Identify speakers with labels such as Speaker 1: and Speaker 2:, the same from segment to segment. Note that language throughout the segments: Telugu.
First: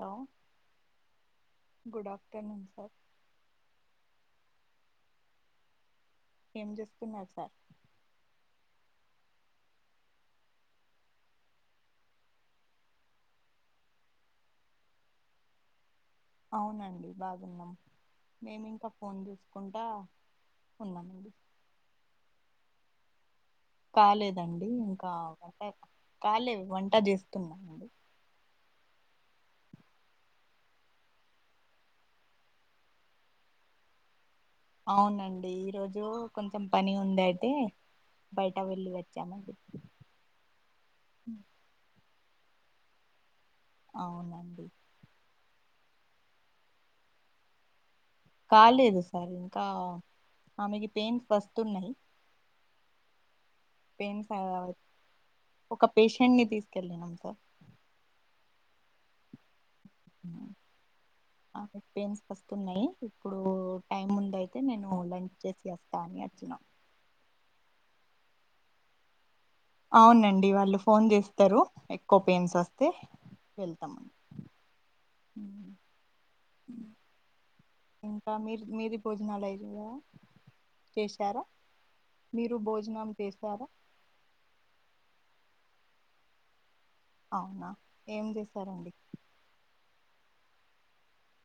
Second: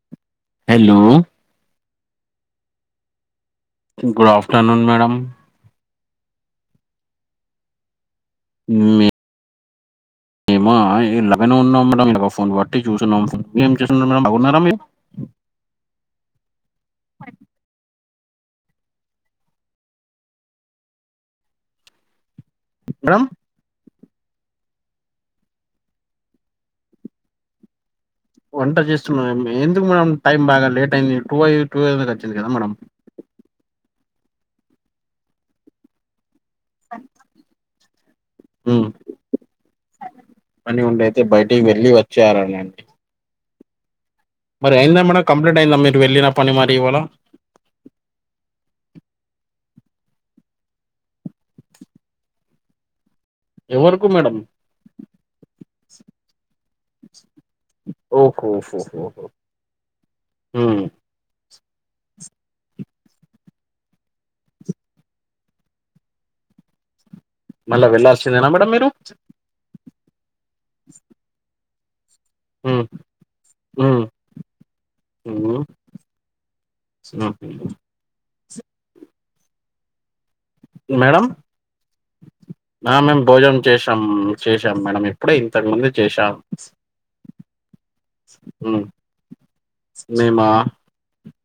Speaker 1: Hello
Speaker 2: hello
Speaker 1: good afternoon sir
Speaker 2: good afternoon madam
Speaker 1: ఏం చేస్తున్నారు సార్
Speaker 2: మే మా ఇలాగనే ఉన్నాం మేడం ఫోన్ బట్టి చూసున్నాం ఫో ఏం చేస్తున్నారు మేడం బాగున్నారా మీరు
Speaker 1: అవునండి బాగున్నాం మేమింకా ఫోన్ చూసుకుంటా ఉన్నామండి
Speaker 2: మేడం
Speaker 1: కాలేదండి ఇంకా వంట కాలేదు వంట చేస్తున్నామండి
Speaker 2: వంట చేస్తున్నారా ఎందుకు మేడం టైం బాగా లేట్ అయింది టూ అయి టూ అవనికి వచ్చింది కదా మేడం
Speaker 1: అవునండి ఈరోజు కొంచెం పని ఉంది అయితే బయట
Speaker 2: ఉమ్మ్
Speaker 1: వెళ్ళి వచ్చామండి
Speaker 2: పని ఉండాయితే బయటికి వెళ్ళి వచ్చారనండి
Speaker 1: అవున
Speaker 2: మరి అయిందా మేడం కంప్లీంట్ అయిందా మీరు వెళ్ళిన పని మరి ఇవాళ
Speaker 1: కాలేదు సార్ ఇంకా ఆమెకి పెయిన్స్ వస్తున్నాయి
Speaker 2: ఎవరికి
Speaker 1: పెయిన్స్
Speaker 2: మేడం
Speaker 1: ఒక పేషెంట్ ని తీసుకెళ్ళినం సార్
Speaker 2: ఓహో హో హో
Speaker 1: ఉమ్.
Speaker 2: ఉమ్మ్
Speaker 1: ఆమెకి పెయిన్స్ వస్తున్నాయి ఇప్పుడు టైం ముందే అయితే నేను లంచ్ చేసి వస్తా అని అచ్చిన
Speaker 2: మళ్ళా వెళ్ళాల్సిందేనా మేడం మీరు
Speaker 1: అవునండి వాళ్ళు ఫోన్ చేస్తారు ఎక్కువ పెయిన్స్
Speaker 2: ఉమ్,
Speaker 1: వస్తే
Speaker 2: ఉమ్,
Speaker 1: వెళ్తాంండి
Speaker 2: మ్మ్ఉహ్మ్
Speaker 1: ఇంకా మీరు మీది భోజనాలు అయినాయా
Speaker 2: మేడం
Speaker 1: మీరు
Speaker 2: ఆ
Speaker 1: భోజనం
Speaker 2: మేం భోజనం
Speaker 1: చేశారా
Speaker 2: చేసాం చేసాం మేడం‌ ఇప్పుడే ఇంతకు ముందే చేశాం
Speaker 1: అవునా ఏం
Speaker 2: ఉమ్
Speaker 1: చేశారంండి
Speaker 2: మేమా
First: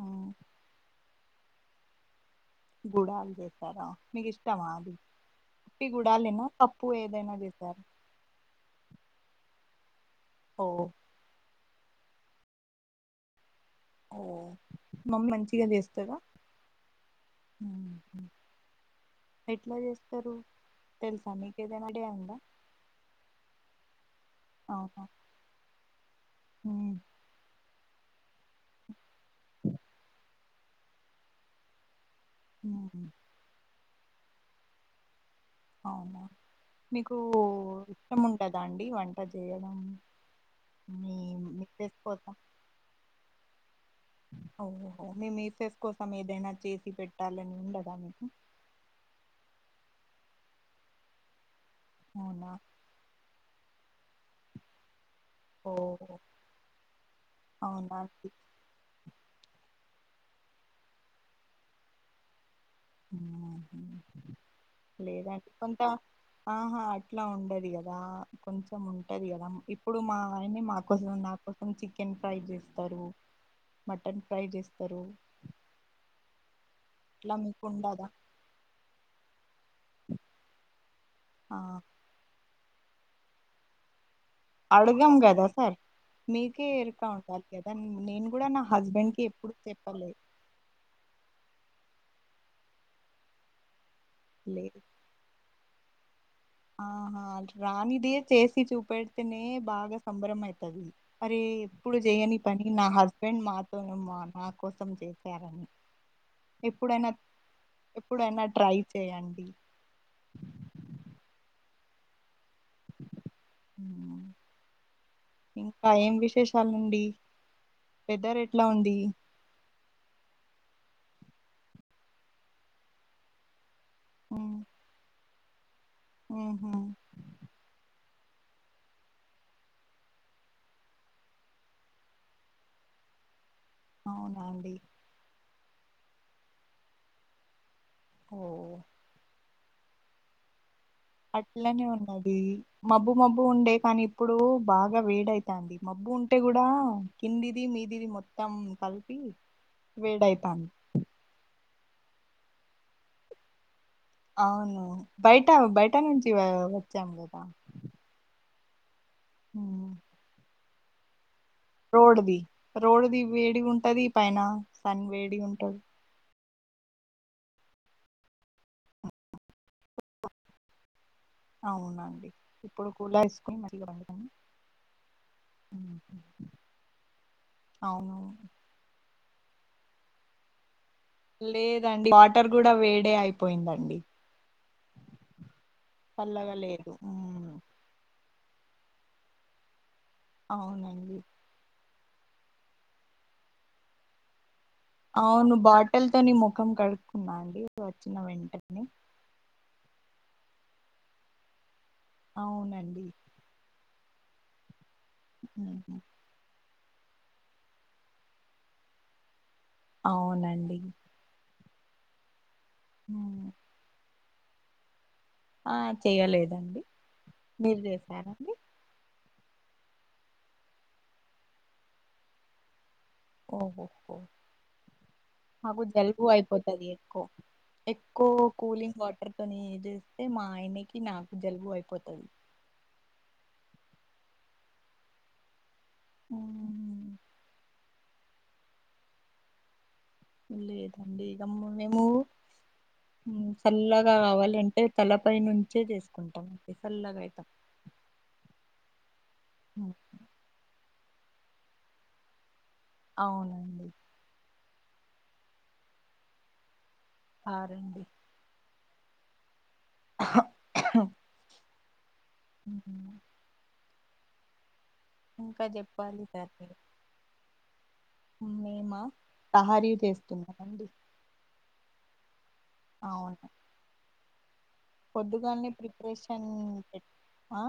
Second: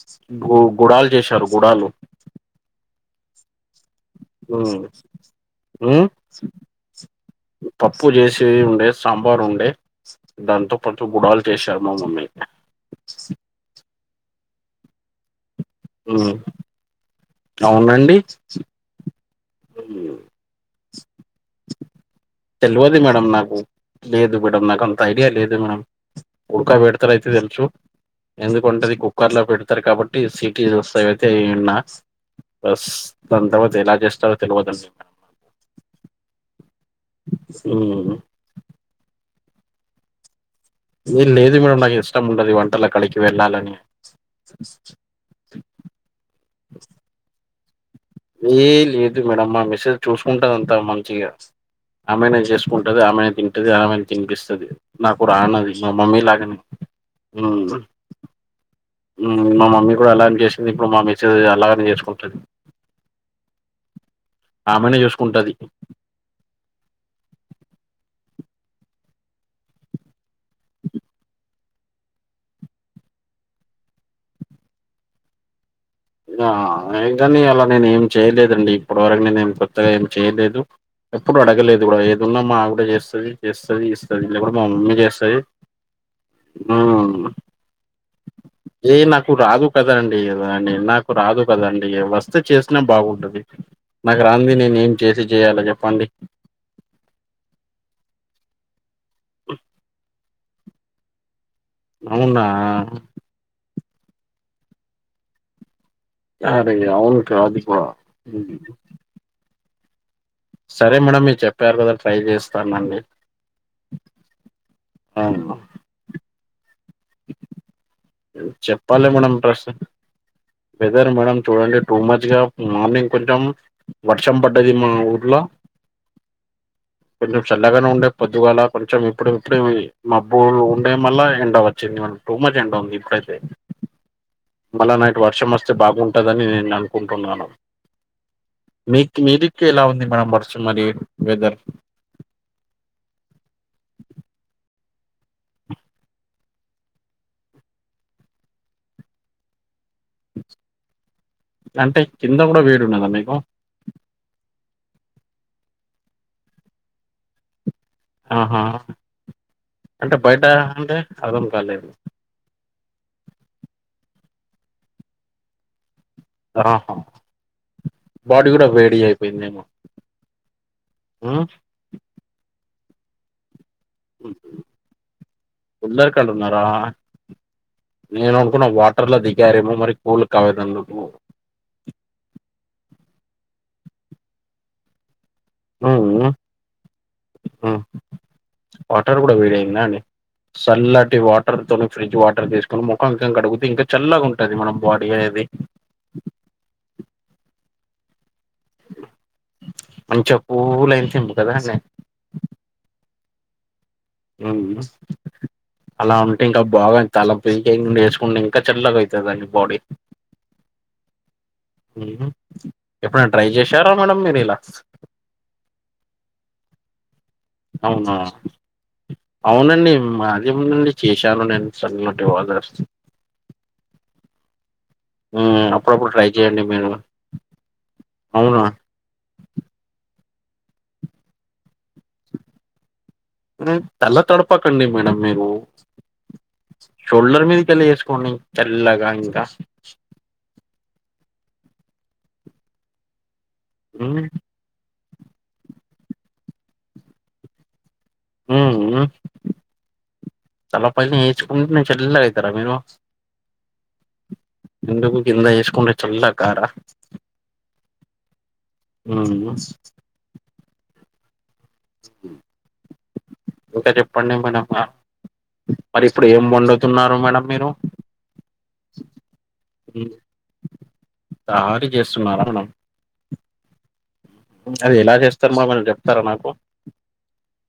Speaker 1: మ్మ్.
Speaker 2: గు గుడాలు చేశారు గుడాలు
Speaker 1: గుూడలు చేసారా మీకు ఇష్టమా అది ఉట్టి
Speaker 2: హ్మ్
Speaker 1: గుడాలేనా పప్పు ఏదైనా చేశారా
Speaker 2: పప్పు చేసి ఉండే సాంబార్ ఉండే
Speaker 1: ఓ
Speaker 2: దాంతో పాటు గుడాలు చేశారు మా మమ్మీ
Speaker 1: ఓ మమ్మీ మంచిగా చేస్తాదా
Speaker 2: ఉమ్ అవునండి
Speaker 1: ఎట్లా చేస్తారు మీకేదైనా ఐడియా ఉం
Speaker 2: తెలువదు మేడం నాకు లేదు మేడమ్ నాకంత
Speaker 1: అవునా
Speaker 2: ఐడియా లేదు మేడం ఉడకా
Speaker 1: మ్మ్.
Speaker 2: పెడతారు అయితే తెలుసు ఎందుకంటే అది కుక్కర్‌లో పెడతారు కాబట్టి సిటీ [unintelligible] అయితే ఇన్నా బస్
Speaker 1: మ్మ్.
Speaker 2: దాని తర్వాత ఎలా చేస్తారో తెలవదు అన్నమాట
Speaker 1: అవునా మీకు
Speaker 2: ఉమ్
Speaker 1: ఇష్టం ఉంటుందా అండి వంట చేయడం మీ
Speaker 2: ఏం లేదు మేడం
Speaker 1: మిస్సెస్
Speaker 2: నాకు ఇష్టం
Speaker 1: కోసం
Speaker 2: ఉండదు ఈ వంటలు అక్కడికి వెళ్ళాలని
Speaker 1: ఓహోహో మీ మిసెస్ కోసం ఏదైనా చేసి పెట్టాలని ఉండదా మీకు
Speaker 2: ఏ లేదు మేడమ్ మా మిసెస్ చూసుకుంటదంతా మంచిగా ఆమెనే
Speaker 1: అవునా
Speaker 2: చేసుకుంటది ఆమెనే తింటది ఆమెనే తినిపిస్తది నాకు
Speaker 1: ఓ
Speaker 2: రానది మా మమ్మీ లాగనే హ్మ్
Speaker 1: అవునా
Speaker 2: మా మమ్మీ కూడా అలాగనే చేసింది ఇప్పుడు మా మిసెస్ అలాగనే చేసుకుంటుంది
Speaker 1: లేదంటే
Speaker 2: చూసుకుంటది
Speaker 1: కొంత ఆహా అట్లా ఉండదు కదా దా కొంచెం ఉంటంది కదా ఇప్పుడు మా ఆయనే మా కోసం నా కోసం చికెన్ ఫ్రై చేస్తారు మటన్ ఫ్రై చేస్తారు
Speaker 2: ఆ
Speaker 1: ఇట్లా
Speaker 2: కాని
Speaker 1: మీకు
Speaker 2: అలా నేను ఏం
Speaker 1: ఉండదా
Speaker 2: చేయలేదండి ఇప్పటి వరకు నేను ఏం కొత్తగా ఏం చేయలేదు ఎప్పుడు
Speaker 1: ఆ
Speaker 2: అడగలేదు కూడా ఏదున్నా మా ఆవిడే చేస్తది ఇస్తది ఎప్పుడు మా మమ్మీ
Speaker 1: అడగం
Speaker 2: చేస్తది
Speaker 1: కదా సార్ మీకే ఎరుక
Speaker 2: హ్మ్
Speaker 1: ఉండాలి కదా నేను కూడా నా
Speaker 2: ఏ
Speaker 1: హస్బెండ్ కి
Speaker 2: నాకు
Speaker 1: ఎప్పుడు
Speaker 2: రాదు కదా
Speaker 1: చెప్పలే
Speaker 2: అండి అ నాకు రాదు దు కదండి వస్తే చేసినా బాగుంటది నాకు రానిది
Speaker 1: లే
Speaker 2: నేను ఏం చేసి చేయాల చెప్పండి
Speaker 1: ఆహా రానిదే చేసి చూపెడితేనే బాగా సంబరం అయితుంది మరే ఎప్పుడు చేయని
Speaker 2: అవునా
Speaker 1: పని నా హస్బెండ్ మా ఓయమ్మా నా కోసం చేసారని
Speaker 2: అరే అవును
Speaker 1: ఎప్పుడైనా ట్రై
Speaker 2: [inaudible]
Speaker 1: చేయండి
Speaker 2: సరే మేడమ్ మీరు చెప్పారు కదా ట్రై చేస్తాను
Speaker 1: ఉమ్,
Speaker 2: [inaudible]
Speaker 1: ఇంకా ఏం విశేషాలండి వెదర్ ఎట్లా ఉంది
Speaker 2: చెప్పాలి మేడం అడ్రస్ వెదర్ మేడం చూడండి టూ మచ్ గా మార్నింగ్ కొంచెం వర్షం పడ్డది మా ఊర్లో
Speaker 1: ఉహు
Speaker 2: కొంచెం చల్లగనే ఉండే పొద్దుగాల కొంచెం ఇప్పుడు ఇప్పుడే మబ్బులు ఉండే మళ్ల ఎండ వచ్చు వచ్చింది మన టూ మచ్ ఎండా ఉంది ఇప్పుడైతే
Speaker 1: అవునా అండి
Speaker 2: మళ్ళా నైట్ వర్షం వస్తది వస్తే బాగుంటందని నేను అనుకుంటున్నాను
Speaker 1: ఓ
Speaker 2: మీకు మీది మీకు ఎలా ఉంది మేడమ్ వర్షం మరి
Speaker 1: అట్లనే ఉన్నది మబ్బు మబ్బు ఉండే కానీ ఇప్పుడు బాగా బాగా వేడైతాంది మబ్బు ఉంటే కూడా కిందిది మీదిది మొత్తం కలిపి వేడయితాంది
Speaker 2: అంటే కింద కూడా వేడున్నదా మీకు
Speaker 1: అవును బయట బయట నుంచి వచ్చాం కదా
Speaker 2: ఆహా అంటే బయట అంటే అర్థం కాలేదు
Speaker 1: రోడ్ ది రోడ్ ది వేడి ఉంటది పైన సన్ వేడి ఉంటది
Speaker 2: ఆహా బాడీ కూడా వేడి అయిపోయిందేమో ఉమ్
Speaker 1: అవునండి ఇప్పుడు కూలా వేసుకుని
Speaker 2: హ్మ్ గుల్లరికాళ్ళు ఉన్నారా
Speaker 1: అవును
Speaker 2: నేను అనుకున్నా వాటర్ లో దిగి దిగారేమో మరి కూల్ కావడానికి అందుకు
Speaker 1: లేదండి వాటర్ కూడా వేడే అయిపోయిందండి
Speaker 2: ఉమ్
Speaker 1: పల్లవ లేదు
Speaker 2: ఉమ్ వాటర్ కూడా వేడియిందా అండి సల్లటి
Speaker 1: అవునండి
Speaker 2: వాటర్ తోని ఫ్రిజ్ వాటర్ తీసుకొని ముఖం ఇంకా కడుగుతే ఇంకా చల్లగా ఉంటుది మనం బాడీ అనేది
Speaker 1: అవును బాటల్ తోనీ ముఖం కడుక్కున్నా అండి వచ్చిన వెంటనే
Speaker 2: మంచి పూల అయింతం ము కదనే
Speaker 1: అవునండి
Speaker 2: ఉమ్
Speaker 1: ఉమ్.
Speaker 2: అలా ఉంటాం కబ బాగాంది తలపీకయడి వేసుకుంటే ఇంకా చల్లగా అవుతుందాని
Speaker 1: అవునండి
Speaker 2: ఎప్పుడై ట్రై
Speaker 1: ఉమ్.
Speaker 2: చేశారా మేడం మీరు ఇలాగా
Speaker 1: ఆ చేయలేదండి మీరు
Speaker 2: అవునా
Speaker 1: చేసారండి
Speaker 2: అవునండి మాధ్యమ నుండి చేశాను నేను చల్లటి వాదర్
Speaker 1: ఓహో
Speaker 2: హ్మ్.
Speaker 1: మాకు
Speaker 2: అప్పుడప్పుడు
Speaker 1: జలుబు
Speaker 2: ట్రై చేయండి
Speaker 1: అయిపోతుది
Speaker 2: మీరు.
Speaker 1: ఎక్కువ ఎక్కువ
Speaker 2: అవునా!
Speaker 1: కూలింగ్ వాటర్ తోని ఇది అతే మా ఆయనకి నాకు జలుబు అయిపోతుంది
Speaker 2: తెల్ల తడపకండి మేడం మీరు
Speaker 1: ఉమ్,
Speaker 2: షోల్డర్ మీదకిళ్ళిసు పుని తెల్లగా ఇంకా
Speaker 1: లేదండి ఇమ్ మేము చల్లగా
Speaker 2: హ్మ్.
Speaker 1: కావాలి అంటే తలపైని నుంచే తీసుకుంటాం చల్లగా అయితం
Speaker 2: ఉహు తలపై నుంచే వేర్చుకుంటేనే చల్లగా అతారా మీరు
Speaker 1: అవునండి
Speaker 2: ఎందుకు కింద వేసుకుంటే చల్లకార
Speaker 1: కారండి
Speaker 2: ఉహు
Speaker 1: ఆహా అహ్
Speaker 2: హ ఇంకా చెప్పండి మేడమ్
Speaker 1: ఇంకా
Speaker 2: మరి
Speaker 1: చెప్పాలి
Speaker 2: ఇప్పుడు ఏం
Speaker 1: సార్ మీరు
Speaker 2: వండుతున్నారు మేడం మీరు
Speaker 1: మేమా తహారీ చేస్తున్నాండి
Speaker 2: తహారు చేస్తున్నారా అది ఎలా చేస్తారు
Speaker 1: పొద్దుగానే
Speaker 2: మేడం చెప్తారా
Speaker 1: ప్రిపరేషన్
Speaker 2: నాకు?
Speaker 1: పెట్నా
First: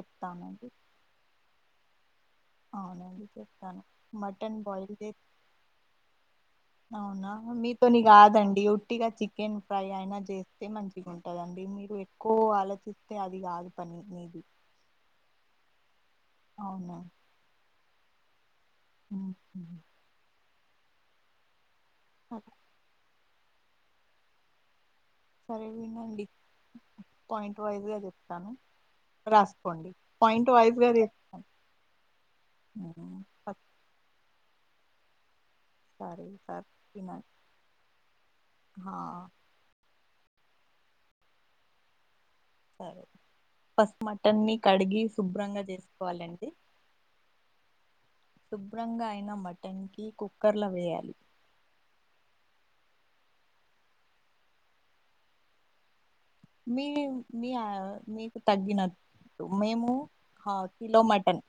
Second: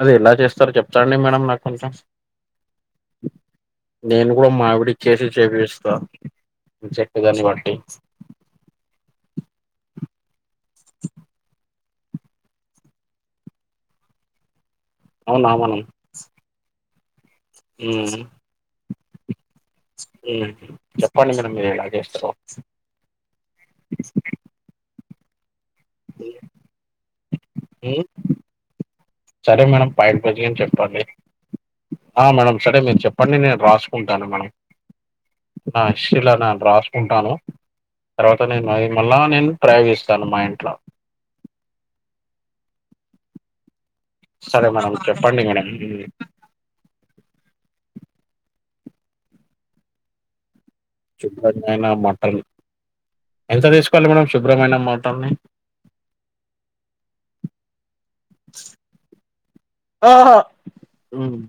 Speaker 2: అది ఎలా చేస్తారో చెప్తాండి మేడం నాకు కొంచెం
Speaker 1: అవునండి చెప్తాను
Speaker 2: నేను గూడా
Speaker 1: మటన్
Speaker 2: మా
Speaker 1: బయిల్
Speaker 2: ఆవిడకి
Speaker 1: చే
Speaker 2: చేసి చేపిస్తా. మీ
Speaker 1: అవునా
Speaker 2: చెప్పేదాన్ని బట్టి.
Speaker 1: మీతోని కాదండి ఒట్టిగా చికెన్ ఫ్రై అయినా చే స్తే మంచిగా ఉంటదండి మీరు ఎక్కువ ఆలోచిస్తే అది కాదు పని నది
Speaker 2: అవునావును
Speaker 1: అవునా
Speaker 2: ఉమ్మ్
Speaker 1: ఉ
Speaker 2: చెప్పండి మేడం మీరు ఎలా చేస్తారో
Speaker 1: సరే సరే వినండి
Speaker 2: ఇ
Speaker 1: పాయింట్ వైజ్ గా చెప్తాను
Speaker 2: సరే మేడం
Speaker 1: రాసుకోండి
Speaker 2: పాయింట్ వైస్ గానే
Speaker 1: వైజ్ గా
Speaker 2: చెప్పండి
Speaker 1: చెప్తాను.
Speaker 2: ఆ మేడం సరే మీరు
Speaker 1: ఉమ్,
Speaker 2: చెప్పండి నేను
Speaker 1: ఫస్ట్
Speaker 2: రాసుకుంటాను మేడం నా
Speaker 1: సారి
Speaker 2: ఇస్లా నను
Speaker 1: సార్
Speaker 2: రాసుకుంటాను తర్వాత నేను మళ్ళ నేను ప్రయత్ని తను మ ఇంట్లా
Speaker 1: సరే పసుపు మటన్ని
Speaker 2: సరే మేడం
Speaker 1: కడిగి
Speaker 2: చెప్పండి
Speaker 1: శుభ్రంగా
Speaker 2: మేడం ఉమ్,
Speaker 1: చేసుకోవాలండి శుభ్రంగా అయిన మటన్ కి కుక్కర్
Speaker 2: చుల నాయనా మటన్ ఎంత తీసుకోవాలి మేడం శుభ్రమైన మాటల్ని
Speaker 1: మీ మీ మీ తగ్గిన మేము
Speaker 2: ఆహా
Speaker 1: కిలో
Speaker 2: ఉమ్,
Speaker 1: మటన్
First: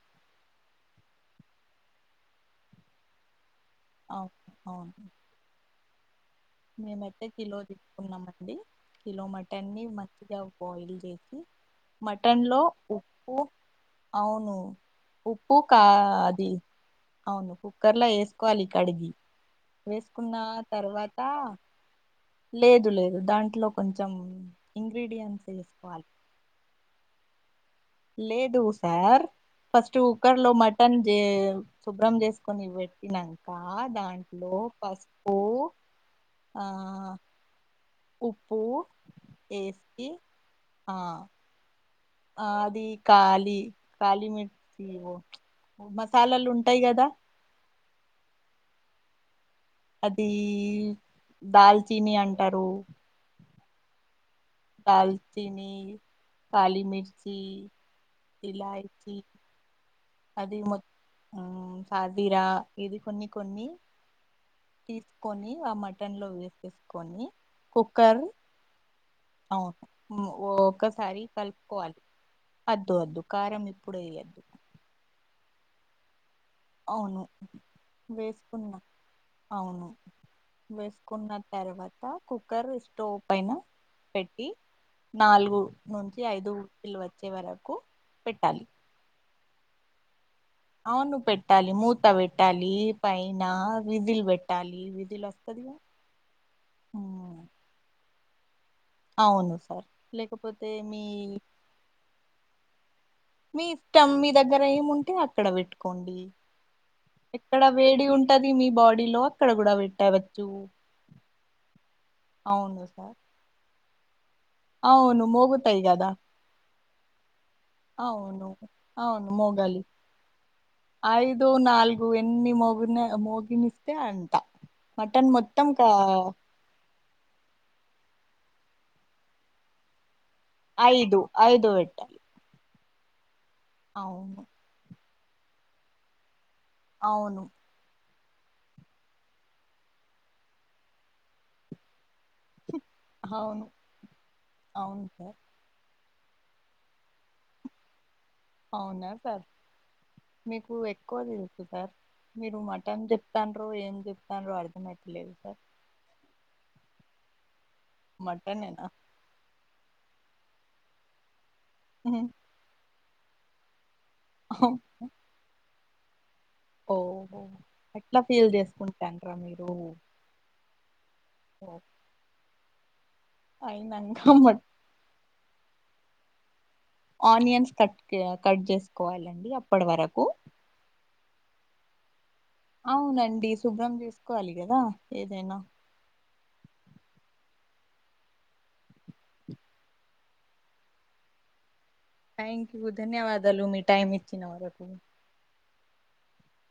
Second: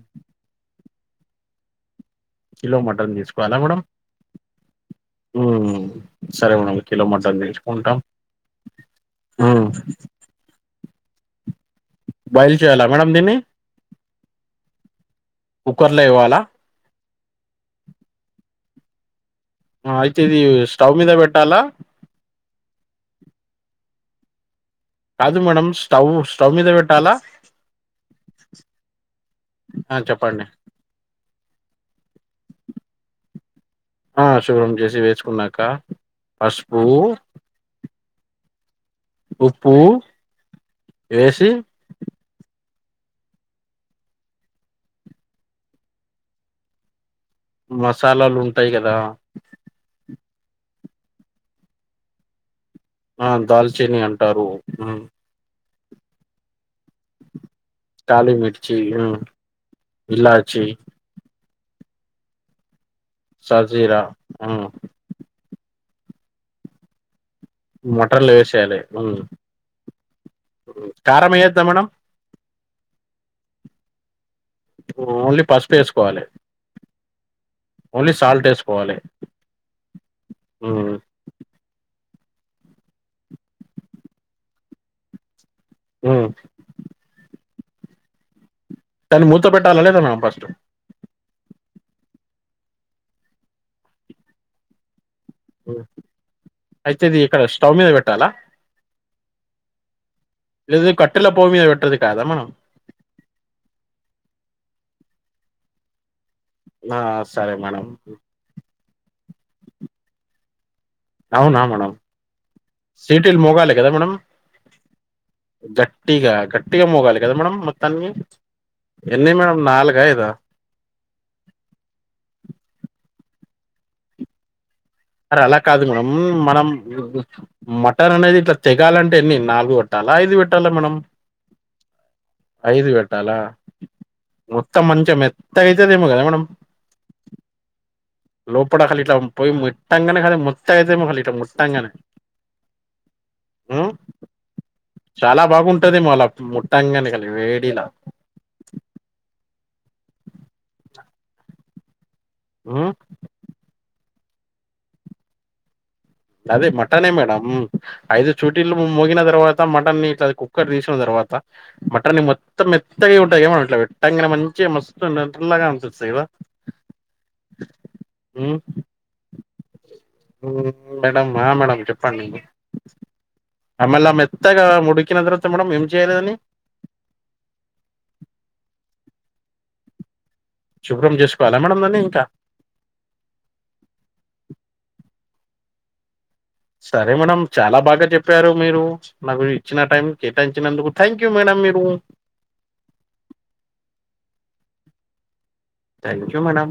Speaker 2: కిలో మటన్ తీసుకోవాలా మేడం
Speaker 1: అవును అవును
Speaker 2: సరే మేడం కిలో
Speaker 1: మేమైతే
Speaker 2: మటన్
Speaker 1: కిలో
Speaker 2: తీసుకుంటాం
Speaker 1: తీసుకున్నామ అండి కిలో
Speaker 2: ఉమ్,
Speaker 1: మటన్ని మంచిగా బాయిల్ చేసి మటన్
Speaker 2: బాయిల్
Speaker 1: లో
Speaker 2: చేయాలా మేడం
Speaker 1: ఉప్పు
Speaker 2: దీన్ని
Speaker 1: అవును ఉప్పు కా
Speaker 2: కుక్కర్ లో ఇవ్వాలా
Speaker 1: అది అవును కుక్కర్ లో వేసుకోవాలి కడిగి
Speaker 2: అయితే
Speaker 1: వేసుకున్న
Speaker 2: ఇది స్టవ్ మీద
Speaker 1: తర్వాత
Speaker 2: పెట్టాలా
Speaker 1: లేదు లేదు దాంట్లో కొంచెం
Speaker 2: కాదు
Speaker 1: ఇంగ్రీడియంట్స్
Speaker 2: మేడంమ్
Speaker 1: వేసుకోవాలి
Speaker 2: స్టవ్ స్టవ్ మీద పెట్టాలా
Speaker 1: లేదు సార్ ఫస్ట్
Speaker 2: ఆ
Speaker 1: కుక్కర్
Speaker 2: చెప్పండి
Speaker 1: లో మటన్ జ శుభ్రం చేసుకొని పెట్టినాక
Speaker 2: ఆ
Speaker 1: దాంట్లో
Speaker 2: శుభ్రం చేసి
Speaker 1: పసుపు
Speaker 2: వేసుకున్నాక
Speaker 1: ఆ
Speaker 2: పసుపు
Speaker 1: ఉప్పు
Speaker 2: ఉప్పు
Speaker 1: వేసి ఆ
Speaker 2: వేసి
Speaker 1: ఆ అది కళీ కళీ మిర్చి మసాలాలు ఉంటాయి కదా
Speaker 2: మసాలాలు ఉంటాయి కదా
Speaker 1: అది దాల్చని అంటారు
Speaker 2: ఆ దాల్చినీ ఉంట
Speaker 1: దల్చినీ కాళీ మిర్చి
Speaker 2: కాలి మిర్చి ఇలాంచి
Speaker 1: సాజిరా ఇది కొన్ని కొన్ని
Speaker 2: సాజీరా
Speaker 1: తీసుకొని ఆ మట్ పట్టెన్లో వేసేసుకొని కుక్కర్
Speaker 2: మట్టన్ర్లు వేసేయాలి ఉమ్,
Speaker 1: అవును
Speaker 2: ఉమ్.
Speaker 1: ఒక్కసారి
Speaker 2: కారం వేయద్దా మేడం
Speaker 1: కలుపుకోవాలి అద్దు అద్దు కారం ఇప్పుడ ఈఅద్దు
Speaker 2: ఓన్లీ పసుపు వేసుకోవాలి
Speaker 1: అవును
Speaker 2: ఓన్లీ సాల్ట్
Speaker 1: వేసుకున్న
Speaker 2: వేసుకోవాలి
Speaker 1: అవును
Speaker 2: ఉమ్,
Speaker 1: వేసుకున్న తర్వాత కుక్కర్ స్టోవ్ పైన పెట్టి నాలుగు నుంచి
Speaker 2: ఉమ్.
Speaker 1: ఐదు లు వచ్చే వరకు పెట్టాలి
Speaker 2: మూత పెట్టాల లేదా మేడం ఫస్ట్
Speaker 1: అవును పెట్టాలి మూత పెట్టాలి పైన విధిలు పెట్టాలి విధిల
Speaker 2: అయితేది ఇక్కడ స్టవ్ మీద పెట్టాలా
Speaker 1: అవును సార్ లేకపోతే
Speaker 2: లేదు
Speaker 1: మీ
Speaker 2: కట్టెల పోవు మీద పెట్టేది కాదా మనం
Speaker 1: మీ ఇష్టం మీ దగ్గర ఏముంటే అక్కడ పెట్టుకోండి
Speaker 2: ఆ, సరే
Speaker 1: ఎక్కడ వేడి
Speaker 2: మేడం
Speaker 1: ఉంటది మీ బాడీలో అక్కడ కూడా వట్టాయవచ్చు
Speaker 2: అవునా మేడం
Speaker 1: సార్
Speaker 2: సీటిలు మోగాల కదా మేడాం
Speaker 1: అవును మోగుతాయి కదా
Speaker 2: గట్టిగా గట్టిగా మోగాలి కదా మేడం మత్తాన్నిన్ని
Speaker 1: అవును అవును
Speaker 2: ఎన్ని మేడ
Speaker 1: మోగాలి
Speaker 2: నలగ ఐదా
Speaker 1: ఐదు నాలుగు ఎన్ని మగిన మగినస్తే అంట
Speaker 2: అరే అలా కాదు మేడం మనం మ అనేది ఇట్లా తెగాలంటే ఎన్ని నాలుగు కొట్టాలి ఐదు పెట్టాలా మేడం
Speaker 1: ఐదు ఐదు పెట్టాలే
Speaker 2: ఐదు పెట్టాలా మొత్తం మంచి మెత్తగా అయితదేమో కదా మేడం
Speaker 1: అవును
Speaker 2: లోపట అసలు ఇట్లా పోయి పెట్టంగనే మెత్తగా అయితది ముట్టాంగానే
Speaker 1: అవును
Speaker 2: ఉ
Speaker 1: అవును సార్
Speaker 2: చాలా బాగుంటది మలా ముట్టంగనే ఇగ వేడిలా
Speaker 1: అవునా సార్ మీకు ఎక్కువ తెలుసు సార్ మీరు
Speaker 2: ఉమ్
Speaker 1: మటన్ చెప్తాండ్రు ఏం చెప్తానురో అర్థం అయితలేదు సార్
Speaker 2: అదే మటనే మేడం ఐదు
Speaker 1: మటనేనా
Speaker 2: చూటీలు మోగిన తర్వాత మటన్ ది కుక్కర్ తీసిన తర్వాత మటన్ ని మొత్తం మెత్తగా ఉంటాయి ఏమ ఇట్లా అనే మంచిగా మస్తు నల్లగా అనిపిస్తాయి కదా
Speaker 1: ఓహో అట్లా సేల్
Speaker 2: ఉమ్,
Speaker 1: చేసుకుంటానురా మీరు
Speaker 2: మేడం ఆ మేడం చెప్పండి ఆ మల్ల
Speaker 1: అయినంక మట్
Speaker 2: మెత్తగా ఉడికిన తర్వాత మేడం ఏం చేయలేదని
Speaker 1: ఆనియన్స్ కట్ కట్ చేసుకోవాలి అప్పటి వరకు
Speaker 2: శుభ్రం చేసుకోవాలా మేడమ్ దాన్ని ఇంకా
Speaker 1: అవునండి శుభ్రం చసుకోవాలి కదా ఏదైనా
Speaker 2: సరే మేడం చాలా బాగా చెప్పారు మీరు నాకు ఇచ్చిన టైం కేటాయించినందుకు థ్యాంక్ యూ మేడం మీరు
Speaker 1: థ్యాంక్ యూ ధన్యవాదాలు మీ టైమ్ ఇచ్చిన వరకు
Speaker 2: థ్యాంక్ యూ మేడం